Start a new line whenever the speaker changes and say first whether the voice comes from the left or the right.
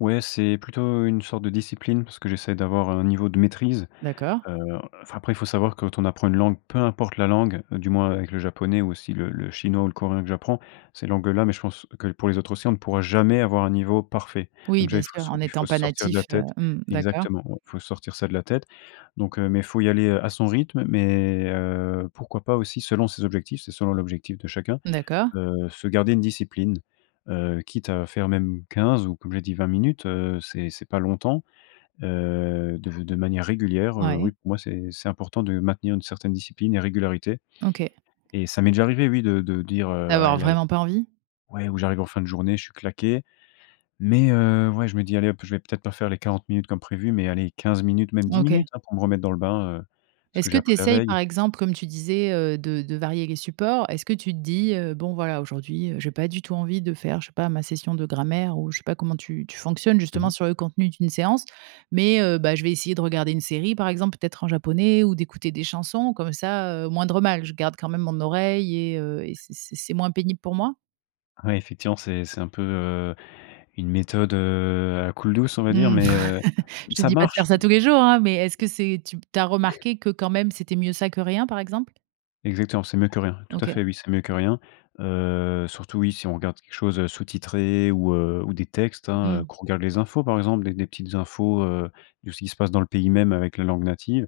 left: Ouais, c'est plutôt une sorte de discipline, parce que j'essaie d'avoir un niveau de maîtrise,
right: D'accord.
left: heu enfin, après il faut savoir, quand on apprend une langue, peu importe la langue, heu, du moins avec le japonais, ou aussi le le chinois ou le coréen que j'apprends, ces langues-là mais je pense que pour les autres aussi, on ne pourra jamais avoir un niveau parfait.
right: Oui,
left: Donc déjà
right: bien
left: il faut
right: sûr, en
left: so il faut
right: étant
left: se
right: pas
left: sortir de la
right: natif, heu,
left: tête
right: mmh, d'accord.
left: exactement, il faut sortir ça de la tête, donc, heu, mais il faut y aller, heu, à son rythme, mais, heu, pourquoi pas aussi, selon ses objectifs. C'est selon l'objectif de chacun,
right: D'accord.
left: heu, se garder une discipline, heu, quitte à faire même 15 ou, comme j'ai dit, 20 minutes, heu, c'est c'est pas longtemps, heu, de de manière régulière, heu, oui,
right: Ouais.
left: pour moi, c'est c'est important de maintenir une certaine discipline et régularité
right: OK.
left: et ça m'est déjà arrivé, oui, de de dire, heu: «Ah
right: Avoir
left: elle a é»
right: vraiment pas envie?
left: ouais, ou j'arrive en fin de journée, je suis claqué, mais, heu, ouais, je me dis: «Allez hop, je vais peut-être pas faire les 40 minutes comme prévu, mais allez 15 minutes, même 10 minutes»
right: OK.
left: hein, pour me remettre dans le bain, heu, ce que
right: Est-ce que
left: j'ai
right: tu
left: appris la
right: essayes,
left: veille.
right: par exemple, comme tu disais, heu, de de varier les supports? Est-ce que tu te dis: «Heu, bon voilà aujourd'hui, heu, j'ai pas du tout envie de faire, je sais pas, ma session de grammaire» ou je sais pas comment tu tu fonctionnes
left: Mmh
right: justement
left: mh.
right: sur le contenu d'une séance? Mais, heu: «Bah, je vais essayer de regarder une série, par exemple, peut-être en japonais ou d'écouter des chansons comme ça, heu, moindre mal, je garde quand même mon oreille et heu, et c'est c'est c'est moins pénible pour moi?»
left: Ouais, effectivement, c'est c'est un peu, heu, une méthode, heu, à la coule douce on va dire,
right: Mmh,
left: mais, heu,
right: je te
left: ça
right: dis pas de
left: marche.
right: faire ça tous les jours, hein, mais est-ce que c'est tu tu as remarqué que, quand même, c'était mieux ça que rien, par exemple?
left: Exactement, c'est mieux que rien, tout à
right: OK.
left: fait, oui, c'est mieux que rien, heu, surtout oui, si on regarde quelque chose, heu, sous-titré ou, heu, ou des textes, hein, heu,
right: Mmh.
left: qu'on regarde les infos, par exemple, des des petites infos, heu, de ce qui se passe dans le pays même avec la langue native,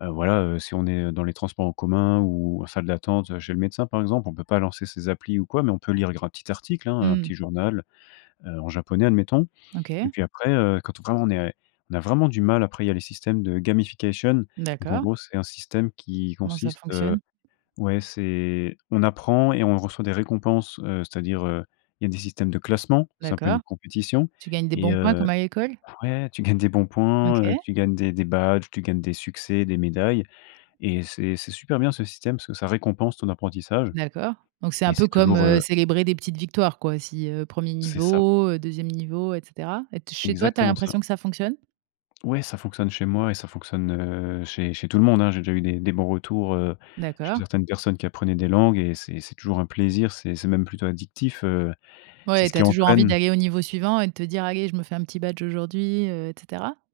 left: heu, voilà, heu, si on est dans les transports en commun ou en salle d'attente, heu, chez le médecin, par exemple, on peut pas lancer ces applis ou quoi, mais on peut lire gr un petit article, hein, hein, un petit
right: Mmh.
left: journal, heu, en japonais admettons, et
right: OK.
left: puis après, heu, quand on vraiment on est a on a vraiment du mal, après il y a les systèmes de gamification. Donc, en
right: D'accord.
left: gros, c'est un système qui
right: Comment ça
left: consiste, heu
right: fonctionne?
left: ouais c'est on apprend et on reçoit des récompenses, heu, c'est-à-dire, heu, il y a des systèmes de classement, c'est un peu une
right: D'accord.
left: compétition
right: Tu gagnes des
left: et
right: bons points,
left: heu
right: comme à l'école?
left: ouais tu gagnes des bons points, heu,
right: OK.
left: tu gagnes des des badges, tu gagnes des succès, des médailles et c'est c'est super bien ce système, parce que ça récompense ton apprentissage
right: D'accord, donc c'est
left: et
right: un peu
left: c'est
right: comme,
left: toujours, heu
right: heu, célébrer des petites victoires, quoi, si heu, 1er
left: C'est ça.
right: niveau, heu, 2e niveau et cetera et t chez toi, tu as
left: Exactement ça.
right: l'impression que ça fonctionne?
left: Ouais, ça fonctionne chez moi et ça fonctionne, heu, chez chez tout le monde, hein. J'ai déjà eu des des bons retours, heu, chez
right: D'accord.
left: certaines personnes qui apprenaient des langues et c'est c'est toujours un plaisir, c'est c'est même plutôt addictif, heu, c'est
right: Ouais,
left: ce
right: tu as
left: qui
right: toujours envie
left: entraîne.
right: d'aller au niveau suivant et de te dire: «Allez, je me fais un petit badge aujourd'hui» heu et cetera?